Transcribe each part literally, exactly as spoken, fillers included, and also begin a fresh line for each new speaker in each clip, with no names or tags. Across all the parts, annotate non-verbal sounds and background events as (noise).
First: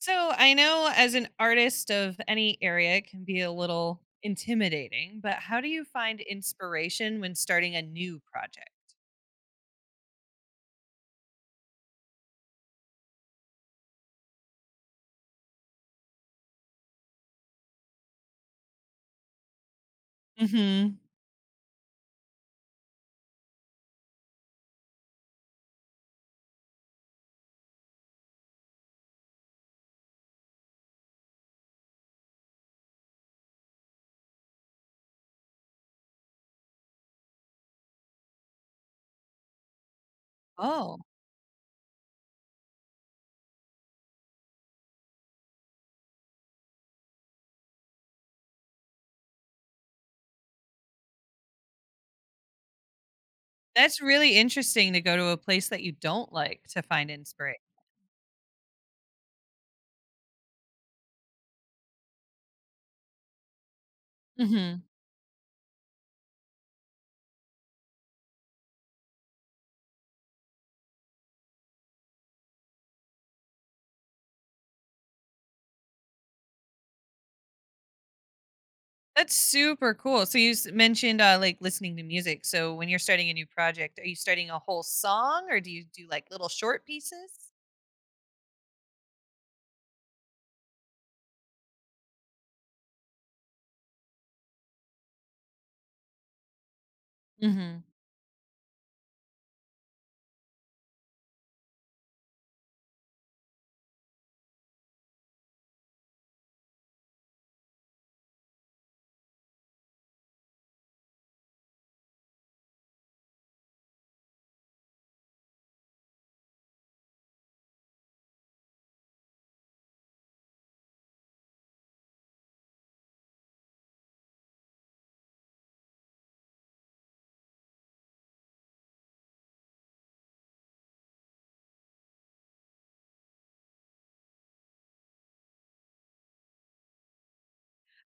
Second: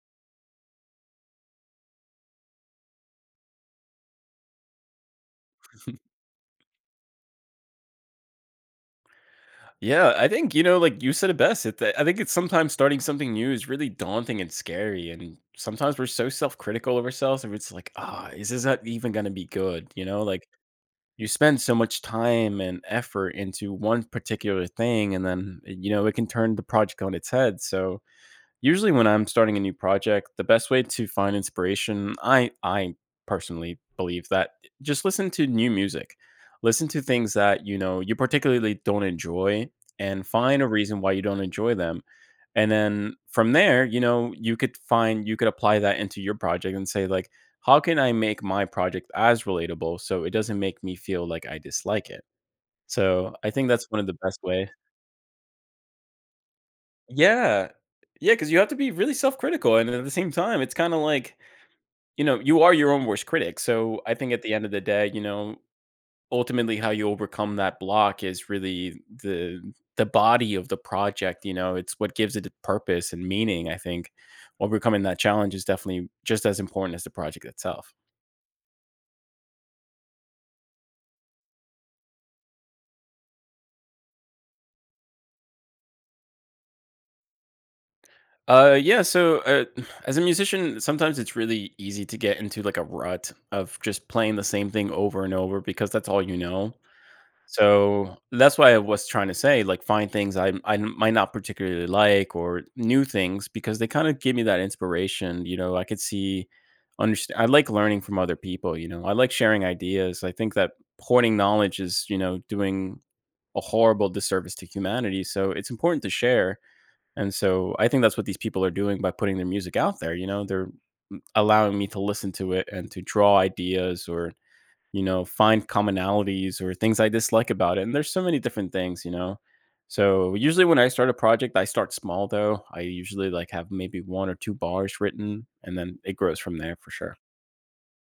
So I know as an artist of any area, it can be a little intimidating, but how do you find inspiration when starting a new project?
Yeah, I think, you know, like you said it best. It, I think it's sometimes starting something new is really daunting and scary. And sometimes we're so self critical of ourselves. And it's like, ah, is this not even going to be good? You know, like
Mhm.
you spend so much time and effort into one particular thing. And then, you know, it can turn the project on its head. So, usually when I'm starting a new project, the best way to find inspiration, I I personally believe that just listen to new music. Listen to things that, you know, you particularly don't enjoy and find a
Oh,
reason why you don't enjoy them. And then from there, you know, you could find you could apply that into your project and say like, how can I make my project as relatable so it doesn't make me feel like I dislike it? So, I think that's
that's
one of the
really
best way.
interesting to go to a place that you don't like to find inspiration.
Yeah. Yeah, because you have to be really self-critical, and at the same time, it's kinda like, you know, you are your own worst critic, so I think at the end of the
Mhm.
day, you know, ultimately how you overcome that block is really the the body of the project, you know, it's what gives it a purpose and meaning, I think. Overcoming that challenge is definitely just as important as the project itself.
That's super cool. So you s- mentioned uh, like listening to music. So when you're starting a new project, are you starting a whole song or do you do like little short pieces?
Uh, yeah, so, uh, (sighs) as a musician, sometimes it's really easy to get into, like, a rut of just playing the same thing over and over because that's all you know.
Mhm.
So, that's why I was trying to say, like, find things i I might not particularly like or new things because they kinda give me that inspiration, you know, I could see, understand. I like learning from other people, you know, I like sharing ideas, I think that hoarding knowledge is, you know, doing a horrible disservice to humanity, so it's important to share, and so I think that's what these people are doing by putting their music out there, you know, they're mm, allowing me to listen to it and to draw ideas or, you know, find commonalities or things I dislike about it. And there's so many different things, you know. So usually when I start a project, I start small though. I usually like have maybe one or two bars written and then it grows from there for sure.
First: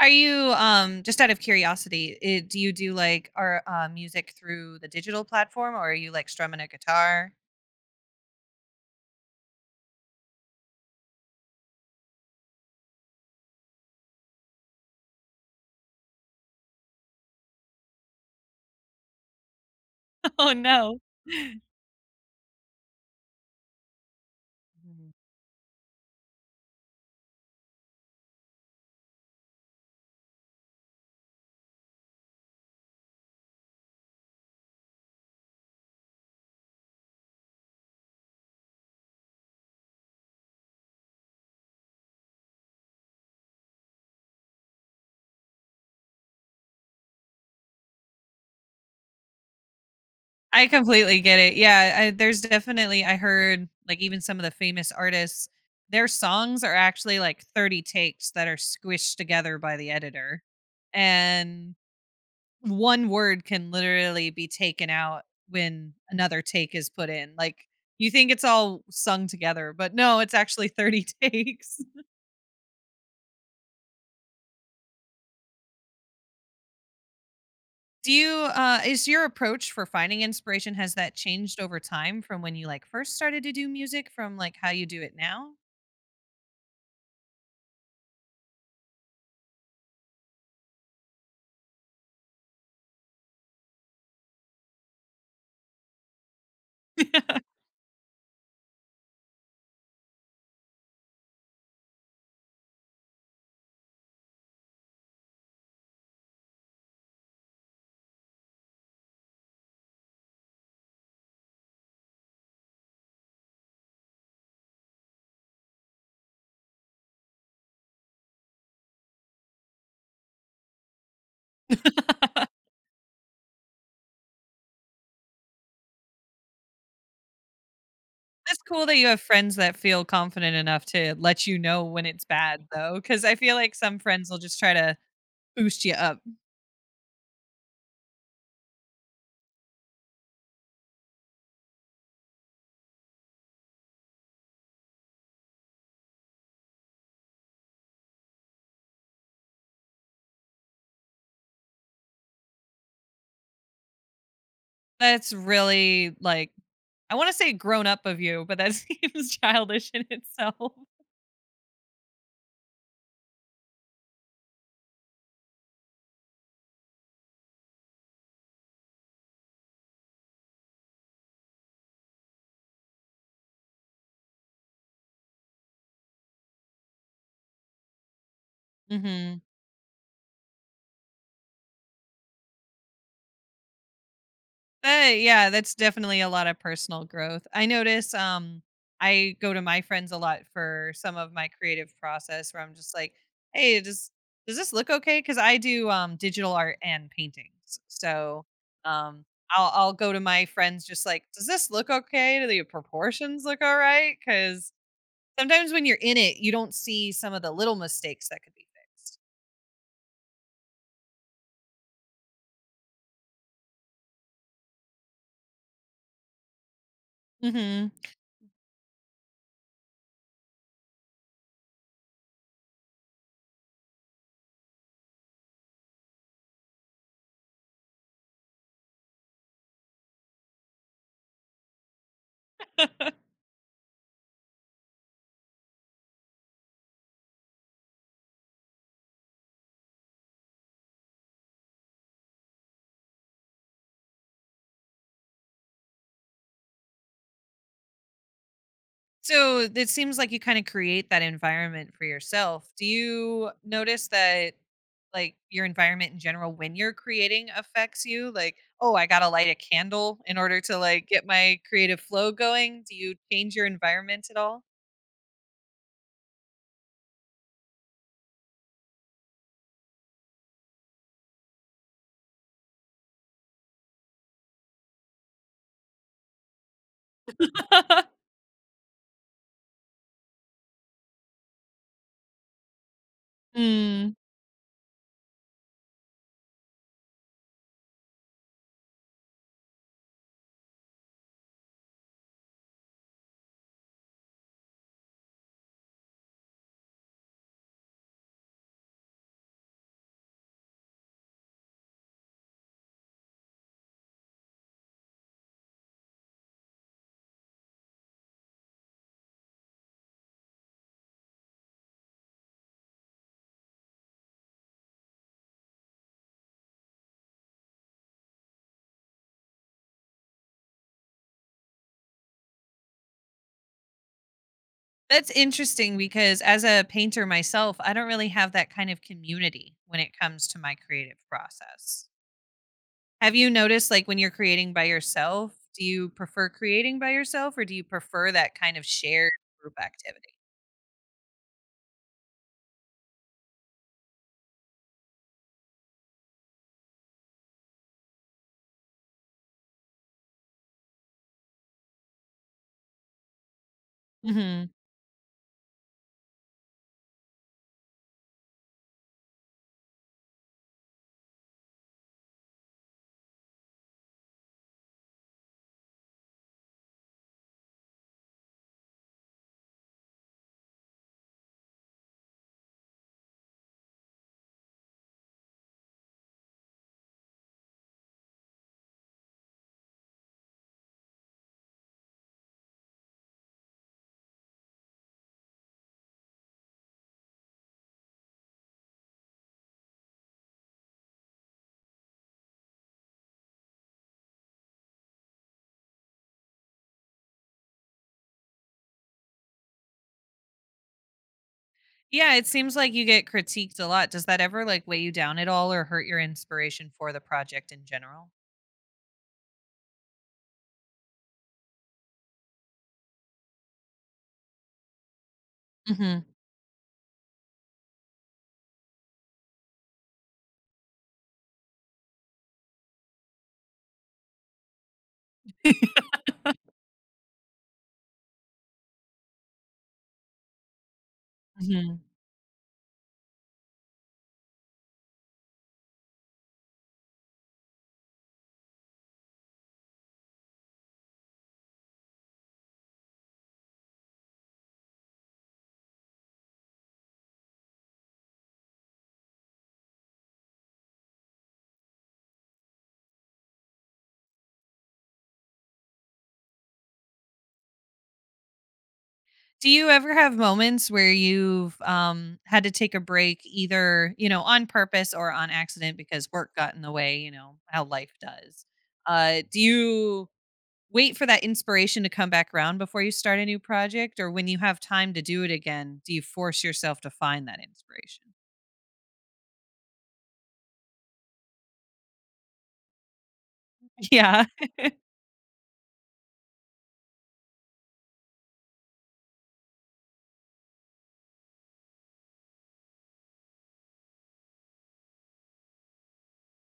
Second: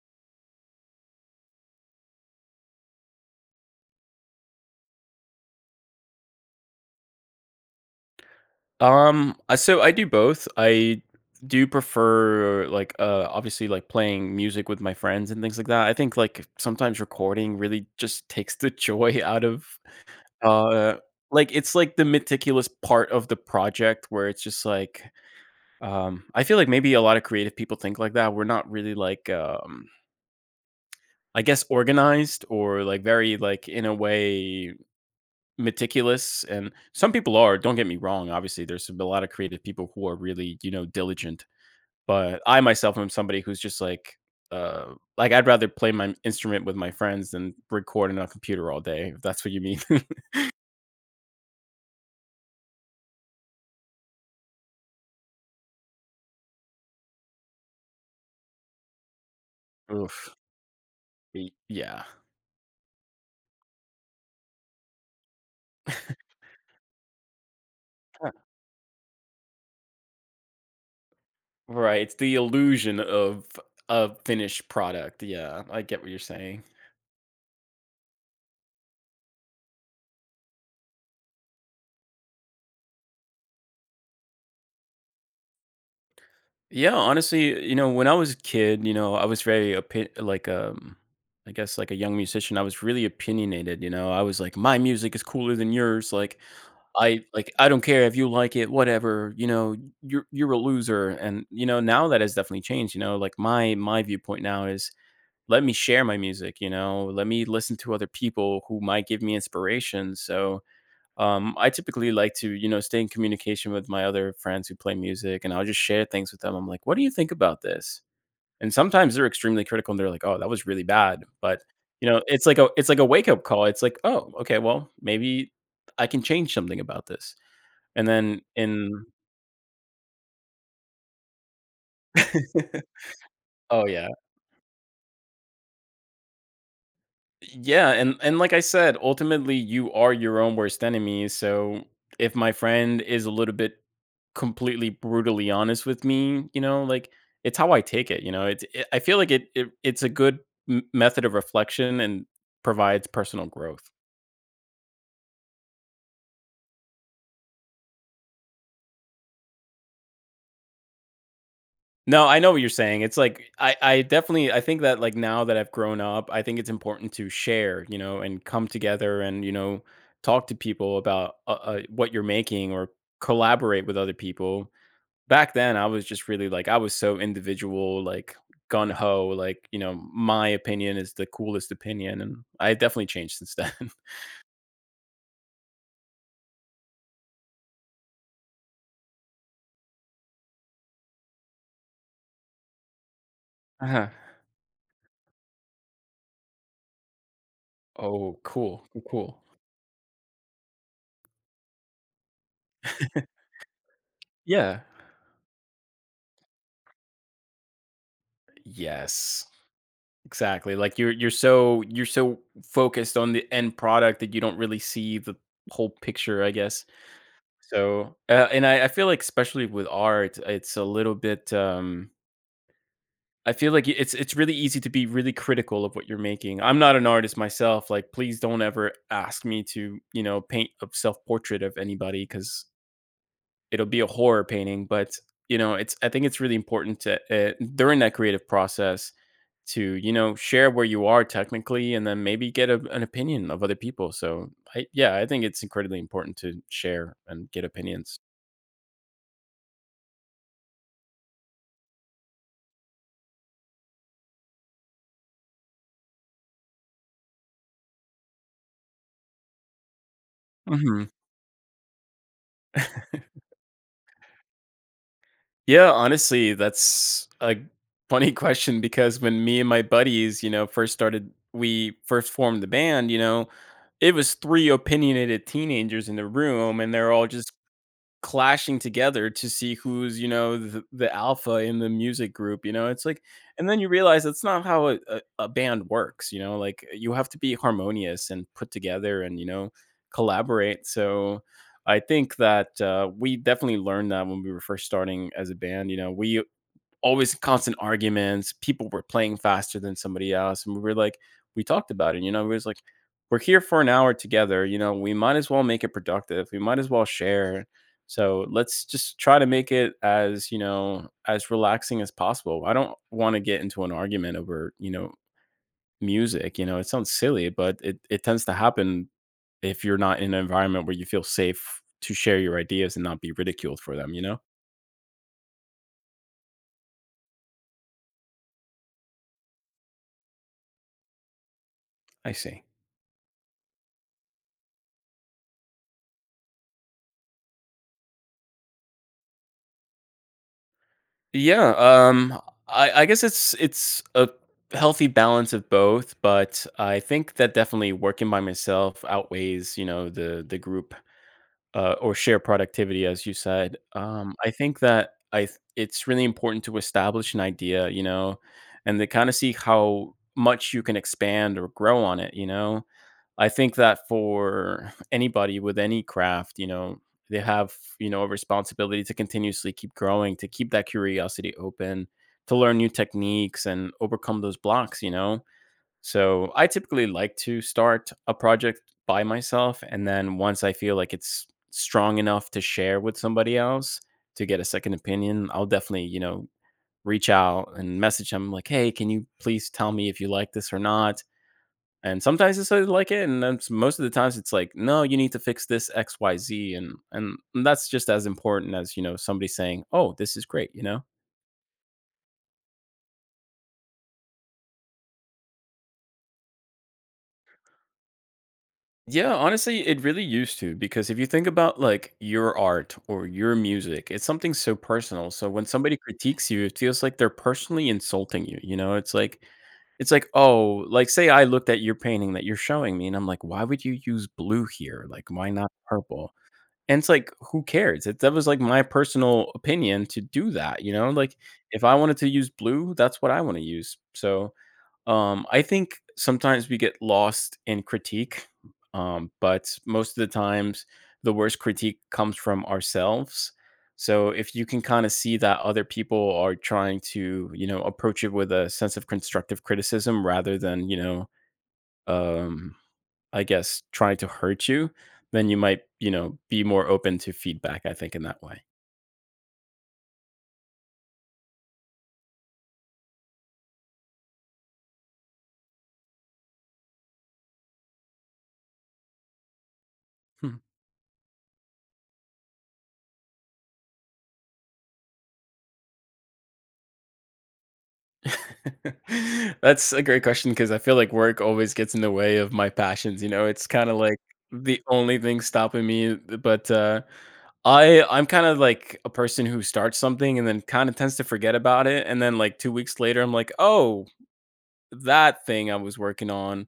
Are you, um, just out of curiosity, eh, do you do like our uh, music through the digital platform or are you like strumming a guitar?
Um, I- so I do both. I do prefer like uh obviously like playing music with my friends and things like that. I think like sometimes recording really just takes the (laughs) joy out of
(laughs) Oh,
uh
no.
like it's like the meticulous part of the project where it's just like.
Mhm.
Um, I feel like maybe a lot of creative people think like that. We're not really like, um, I guess, organized or like very like in a way meticulous. And some people are. Don't get me wrong. Obviously, there's a lot of creative people who are really, you know, diligent. But I myself am somebody who's just like, uh, like I'd rather play my instrument with my friends than record on a computer all day. If that's what you mean. (laughs)
I completely get it. Yeah, I there's definitely I heard like even some of the famous artists, their songs are actually like thirty takes that are squished together by the
Oof.
editor.
Y-
And
Yeah.
one word can literally be taken out when
(laughs)
another take is put in. Like you think it's all sung together, but no, it's actually thirty takes.
Right.
(laughs)
It's the illusion of a finished product. Yeah, I get what you're saying.
Do you uh is your approach for finding inspiration has that changed over time from when you like first started to do music from like how you do it now?
Yeah, honestly, you know, when I was a kid, you know, I was very opi- like um I guess like a young musician, I was really opinionated, you know. I was like my music is cooler than yours, like I
(laughs)
like I don't care if you like it, whatever, you know, you're you're a loser and you know, now that has definitely changed, you know, like my my viewpoint now is let me share my music, you know, let me listen to other people who might give me inspiration. So, um, I typically like to, you know, stay in communication with my other friends who play music, and I'll just share things with them. I'm like, "What do you think about this?" And sometimes they're extremely critical, and they're like, "Oh, that was really bad," but
Yeah.
you know, it's like a it's like a wake up call. It's like, "Oh, okay, well, maybe I can change something about this." And then
That's cool that you
in
have friends that feel confident enough to let you know when it's bad
(laughs)
though cuz I feel like
Oh,
some
yeah.
friends will just try to boost you up.
Yeah, and and like I said, ultimately you are your own worst enemy. So if my friend is a little bit completely brutally honest with me, you know, like it's how I take it. You know, it's it, I feel like it, it it's a good m- method of reflection and provides personal growth.
That's really, like I wanna say grown up of you, but that (laughs) seems childish in itself.
No, I know what you're saying. It's like I I definitely, I think that like now that I've grown up, I think it's important to share, you know, and come together and you know talk to people about uh, uh, what you're making or collaborate with other people. Back then I was just really like, I was so individual, like gun ho,
Mhm.
like, you know, my opinion is the coolest opinion. And I definitely changed since then. (laughs)
But yeah, that's definitely a lot of personal growth. I notice um I go to my friends a lot for some of my creative process where I'm just like, "Hey,
Uh-huh.
does does this look okay?" cuz I do um digital art and paintings.
Oh,
So,
cool. Cool.
um
Cool.
I'll I'll go to my friends just like, "Does this look okay? Do the proportions look all right?" cuz
Yeah.
sometimes when you're in it, you don't see some of the little mistakes that could be fixed.
Yes. Exactly. Like you're you're so you're so focused on the end product that you don't really see the whole picture, I guess.
Mhm.
So uh, and I, I feel like especially with art, it's a little bit. um I feel like it's it's really easy to be really critical of what you're making. I'm not an artist myself. Like, please don't ever ask me to, you know, paint a self portrait of anybody because
(laughs)
it'll be a horror painting. But you know, it's I think it's really important to, uh, during that creative process to you know share where you are technically, and then maybe get a, an opinion of other people. So, I, yeah, I think it's incredibly important to share and get opinions.
So it seems like you kind of create that environment for yourself. Do you notice that like your environment in general when you're creating affects you? Like, oh, I got to light a candle in order to like get my creative flow going. Do you change your environment at all?
Yeah, honestly, that's a funny (laughs) question because when me and my buddies, you know, first started, we first formed the band, you know, it was three opinionated teenagers in the room and they're all just
(laughs)
clashing together to see who's, you know, the, the alpha in the music group, you know it's like. And then you
Mm.
realize that's not how a, a, a band works, you know, like you have to be harmonious and put together and you know collaborate. So I think that, uh, we definitely learned that when we were first starting as a band, you know, we always constant arguments. People were playing faster than somebody else. And we were like, we talked about it, you know, we was like, we're here for an hour together, you know, we might as well make it productive. We might as well share. So let's just try to make it as, you know, as relaxing as possible. I don't want to get into an argument over, you know, music. You know, it sounds silly, but it, it tends to happen if you're not in an environment where you feel safe to share your ideas and not be ridiculed for them, you know?
That's interesting because as a painter myself, I don't really have that kind of community when it comes to my creative process.
I see.
Have you noticed, like, when you're creating by yourself, do you prefer creating by yourself or do you prefer that kind of shared group activity?
Yeah, um, I, I guess it's it's a healthy balance of both, but I think that definitely working by myself outweighs, you know, the the group, uh, or share productivity, as you said. Um, I
Mhm.
think that I th- it's really important to establish an idea, you know, and to kind of see how much you can expand or grow on it, you know. I think that for anybody with any craft, you know, they have, you know, a responsibility to continuously keep growing, to keep that curiosity open, to learn new techniques and overcome those blocks, you know, so I typically like to start a project by myself. And then once I feel like it's strong enough to share with somebody else to get a second opinion, I'll definitely, you know, reach out and message them like, hey, can you please tell me if you like this or not? And sometimes they say they like it, and then s- most of the times it's like, no, you need to fix this X Y Z, and and that's just as important as you know somebody saying, oh, this is great, you know.
Yeah, it seems like you get critiqued a lot. Does that ever, like, weigh you down at all or hurt your inspiration for the project in general?
Yeah, honestly, it really used to because if you think about like your art or your music, it's something so personal. So when somebody
Mhm,
critiques you, it feels like they're personally insulting you. You know, it's like it's like, oh, like say I looked at your painting that you're showing me and I'm like, why would you use blue here? Like, why not purple? And it's like, who cares? It, that was like my personal opinion to do that, you know? Like if I
mhm.
wanted to use blue, that's what I want to use. So, um, I think sometimes we get lost in critique, um, but most of the times the worst critique comes from ourselves. So if you can kind of see that other people are trying to, you know, approach it with a sense of constructive criticism rather than, you know, um, I guess trying to hurt you, then you might, you know, be more open to feedback, I think, in that way.
Do you ever have moments where you've, um, had to take a break either, you know, on purpose or on accident because work got in the way, you know, how life does? Uh, do you
Hmm.
wait for that inspiration to come back around before you start a new project, or when you have time to do it again, do you force yourself to find that inspiration?
(laughs) That's a great question because I feel like work always gets in the way of my passions, you know? It's kinda
(laughs)
like
Yeah.
the only thing stopping me, uh, but, uh, I I'm kind of like a person who starts something and then kind of tends to forget about it, and then, like, two weeks later, I'm like, "Oh, that thing I was working on,"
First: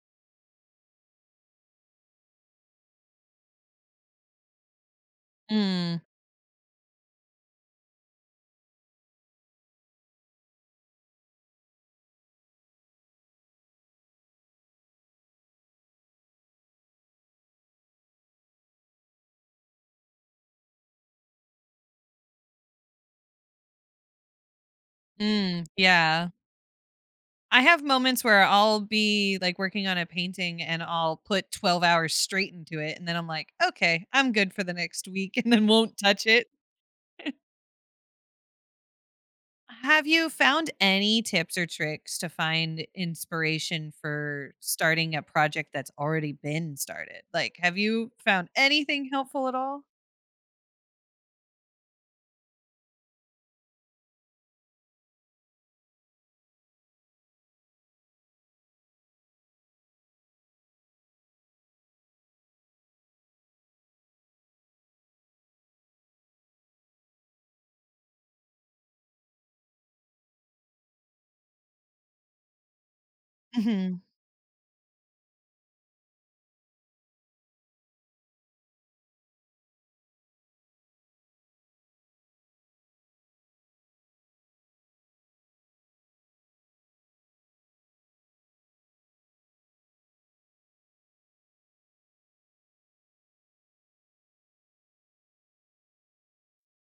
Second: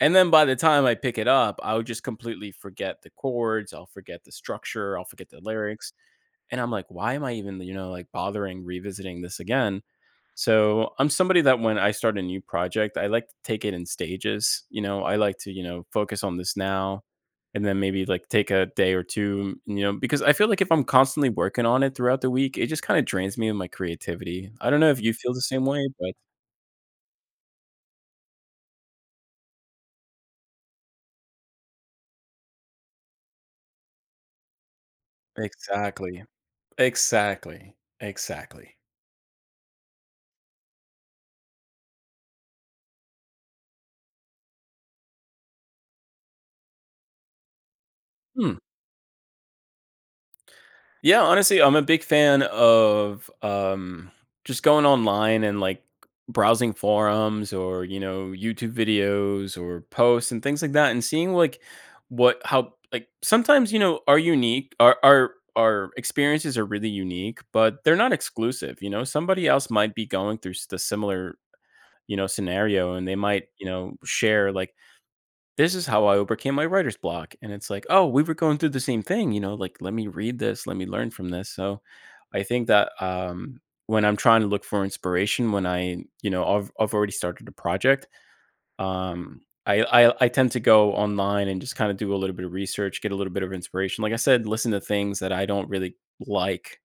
and then by the time I pick it up, I would just completely forget the chords, I'll forget the structure, I'll forget the lyrics,
mm,
and I'm like, "Why am I even, you know, like, bothering revisiting this again?" So I'm somebody that when I start a new project, I like to take it in stages. You know, I like to, you know, focus on this now and then maybe like take a day or two, you know, because I feel like if I'm constantly working on it throughout the week, it just kind of drains me of my creativity. I don't know if you feel the
mm,
same way, but
yeah, I have moments where I'll be like working on a painting and I'll put twelve hours straight into it, and then I'm like, okay, I'm good for the next week, (laughs) and then won't
Exactly.
touch it.
Exactly. Exactly.
Have you found any tips or tricks to find inspiration for starting a project that's already been started? Like, have you found
Hmm.
anything helpful at all?
Yeah, honestly, I'm a big fan of um, just going online and like browsing forums or, you know, YouTube videos or posts and things like that, and seeing like what how like sometimes you know are unique our our our experiences are really unique, but they're not exclusive. You know, somebody else might be going through s- the similar, you know, scenario, and they might, you know,
hmm
share like this is how I overcame my writer's block. And it's like, oh, we were going through the same thing, you know, like let me read this, let me learn from this. So I think that um when I'm trying to look for inspiration, when I, you know, I've I've already started a project, um, I, I I tend to go online and just kind of do a little bit of research, get a little bit of inspiration. Like I said, listen to things that I don't really like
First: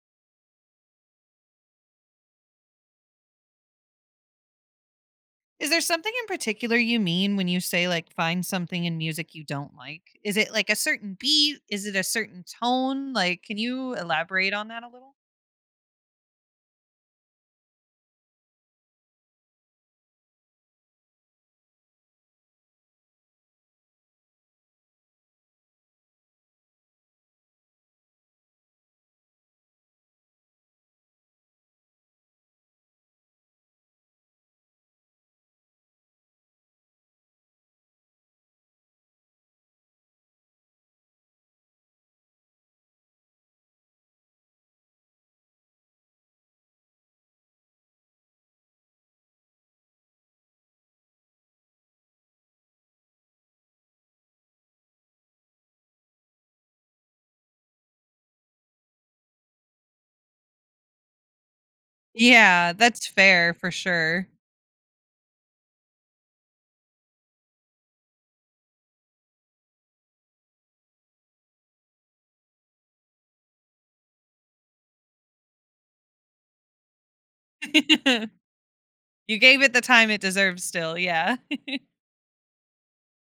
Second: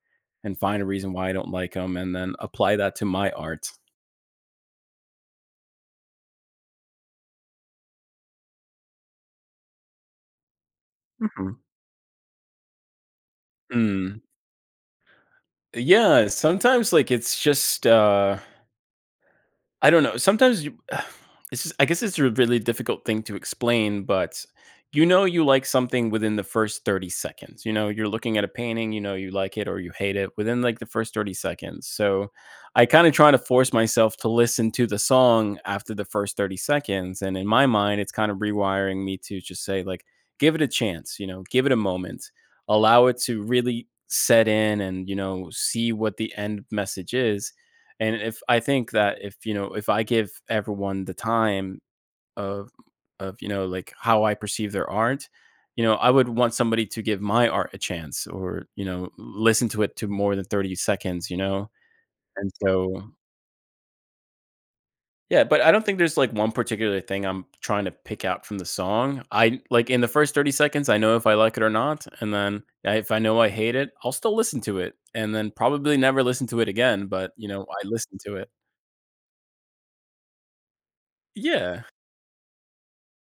and find a reason why I don't like them and then apply that to my art.
Is there something in particular you mean when you say like find something in music you don't like? Is it like a certain
Mhm.
beat? Is it a certain tone? Like, can you
Mm.
elaborate on that a little?
Yeah, sometimes like it's just uh I don't know. Sometimes you (sighs) it's just I guess it's a really difficult thing to explain, but you know you like something within the first thirty seconds. You know, you're looking at a painting, you know you like it or you hate it within like the first thirty seconds. So I kind of try to force myself to listen to the song after the first thirty seconds. And in my mind, it's kind of rewiring me to just say, like, give it a chance, you know, give it a moment, allow it to really set in and, you know, see what the end message is. And if I think that if, you know, if I give everyone the time of of, you know, like how I perceive their art, you know, I would want somebody to give my art a chance or, you know, listen to it to more than thirty seconds, you know? And
Yeah,
so
that's fair for sure.
yeah, but I don't think there's like one particular thing I'm trying to pick out from the song. I like in the first thirty seconds, I know if I like it or not. And then I- if I know I hate it, I'll still listen to it and then probably never listen to it again. But, you know, I listen
(laughs)
to it.
You gave it the time it deserves still. Yeah.
Yeah.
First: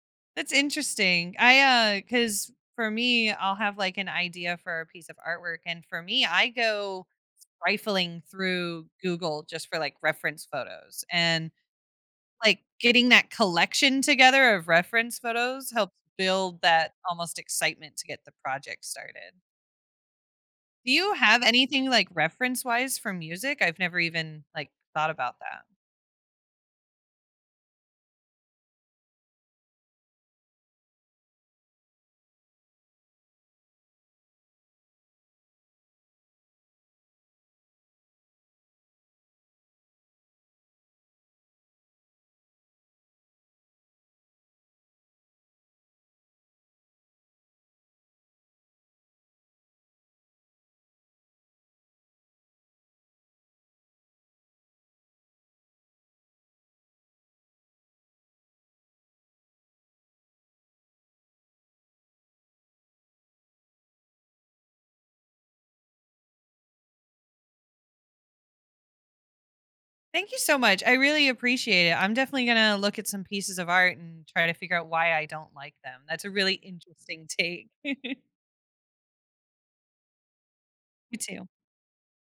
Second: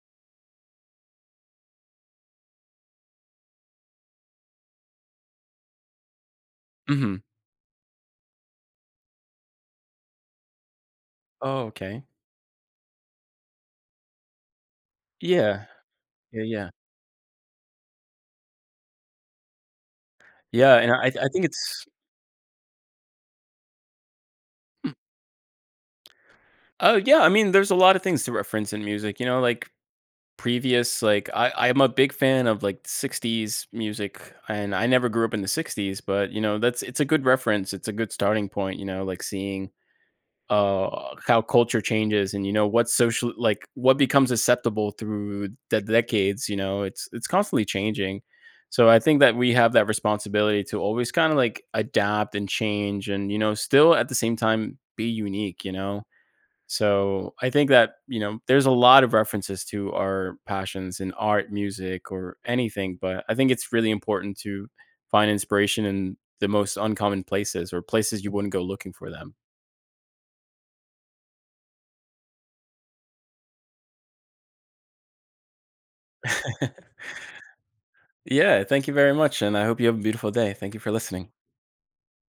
(laughs) That's interesting. I uh cuz for me, I'll have like an idea for a piece of artwork, and for me, I go
Mhm.
rifling through Google just for like reference photos. And
Oh, okay.
like, getting that collection together of reference
Yeah.
photos helps
Yeah,
build
yeah.
that almost excitement to get the project started.
Yeah,
Do
and I
you
I
have
think it's
anything, like, reference-wise for music? I've never even, like, thought about that.
Oh, yeah, I mean, there's a lot of things to reference in music, you know, like, previous like, I I'm a big fan of, like, sixties music, and I never grew up in the sixties, but, you know, that's it's a good reference, it's a good starting point, you know, like, seeing uh how culture changes and, you know, what social, like, what becomes acceptable through the decades. You know, it's it's constantly changing, so I think that we have that responsibility to always kind of like adapt and change and, you know, still at the same time be unique, you know. So I think that, you know, there's a lot of references to our passions in art, music, or anything, but I think it's really important to find inspiration in the most uncommon places or places you wouldn't go looking for them.
Thank you so much, I really appreciate it. I'm definitely gonna look at some pieces of art and try to figure out why I don't like them. That's a really
(laughs)
interesting take. (laughs)
Yeah, thank you very much, and I hope you have a beautiful day. Thank you for
You
listening.
too.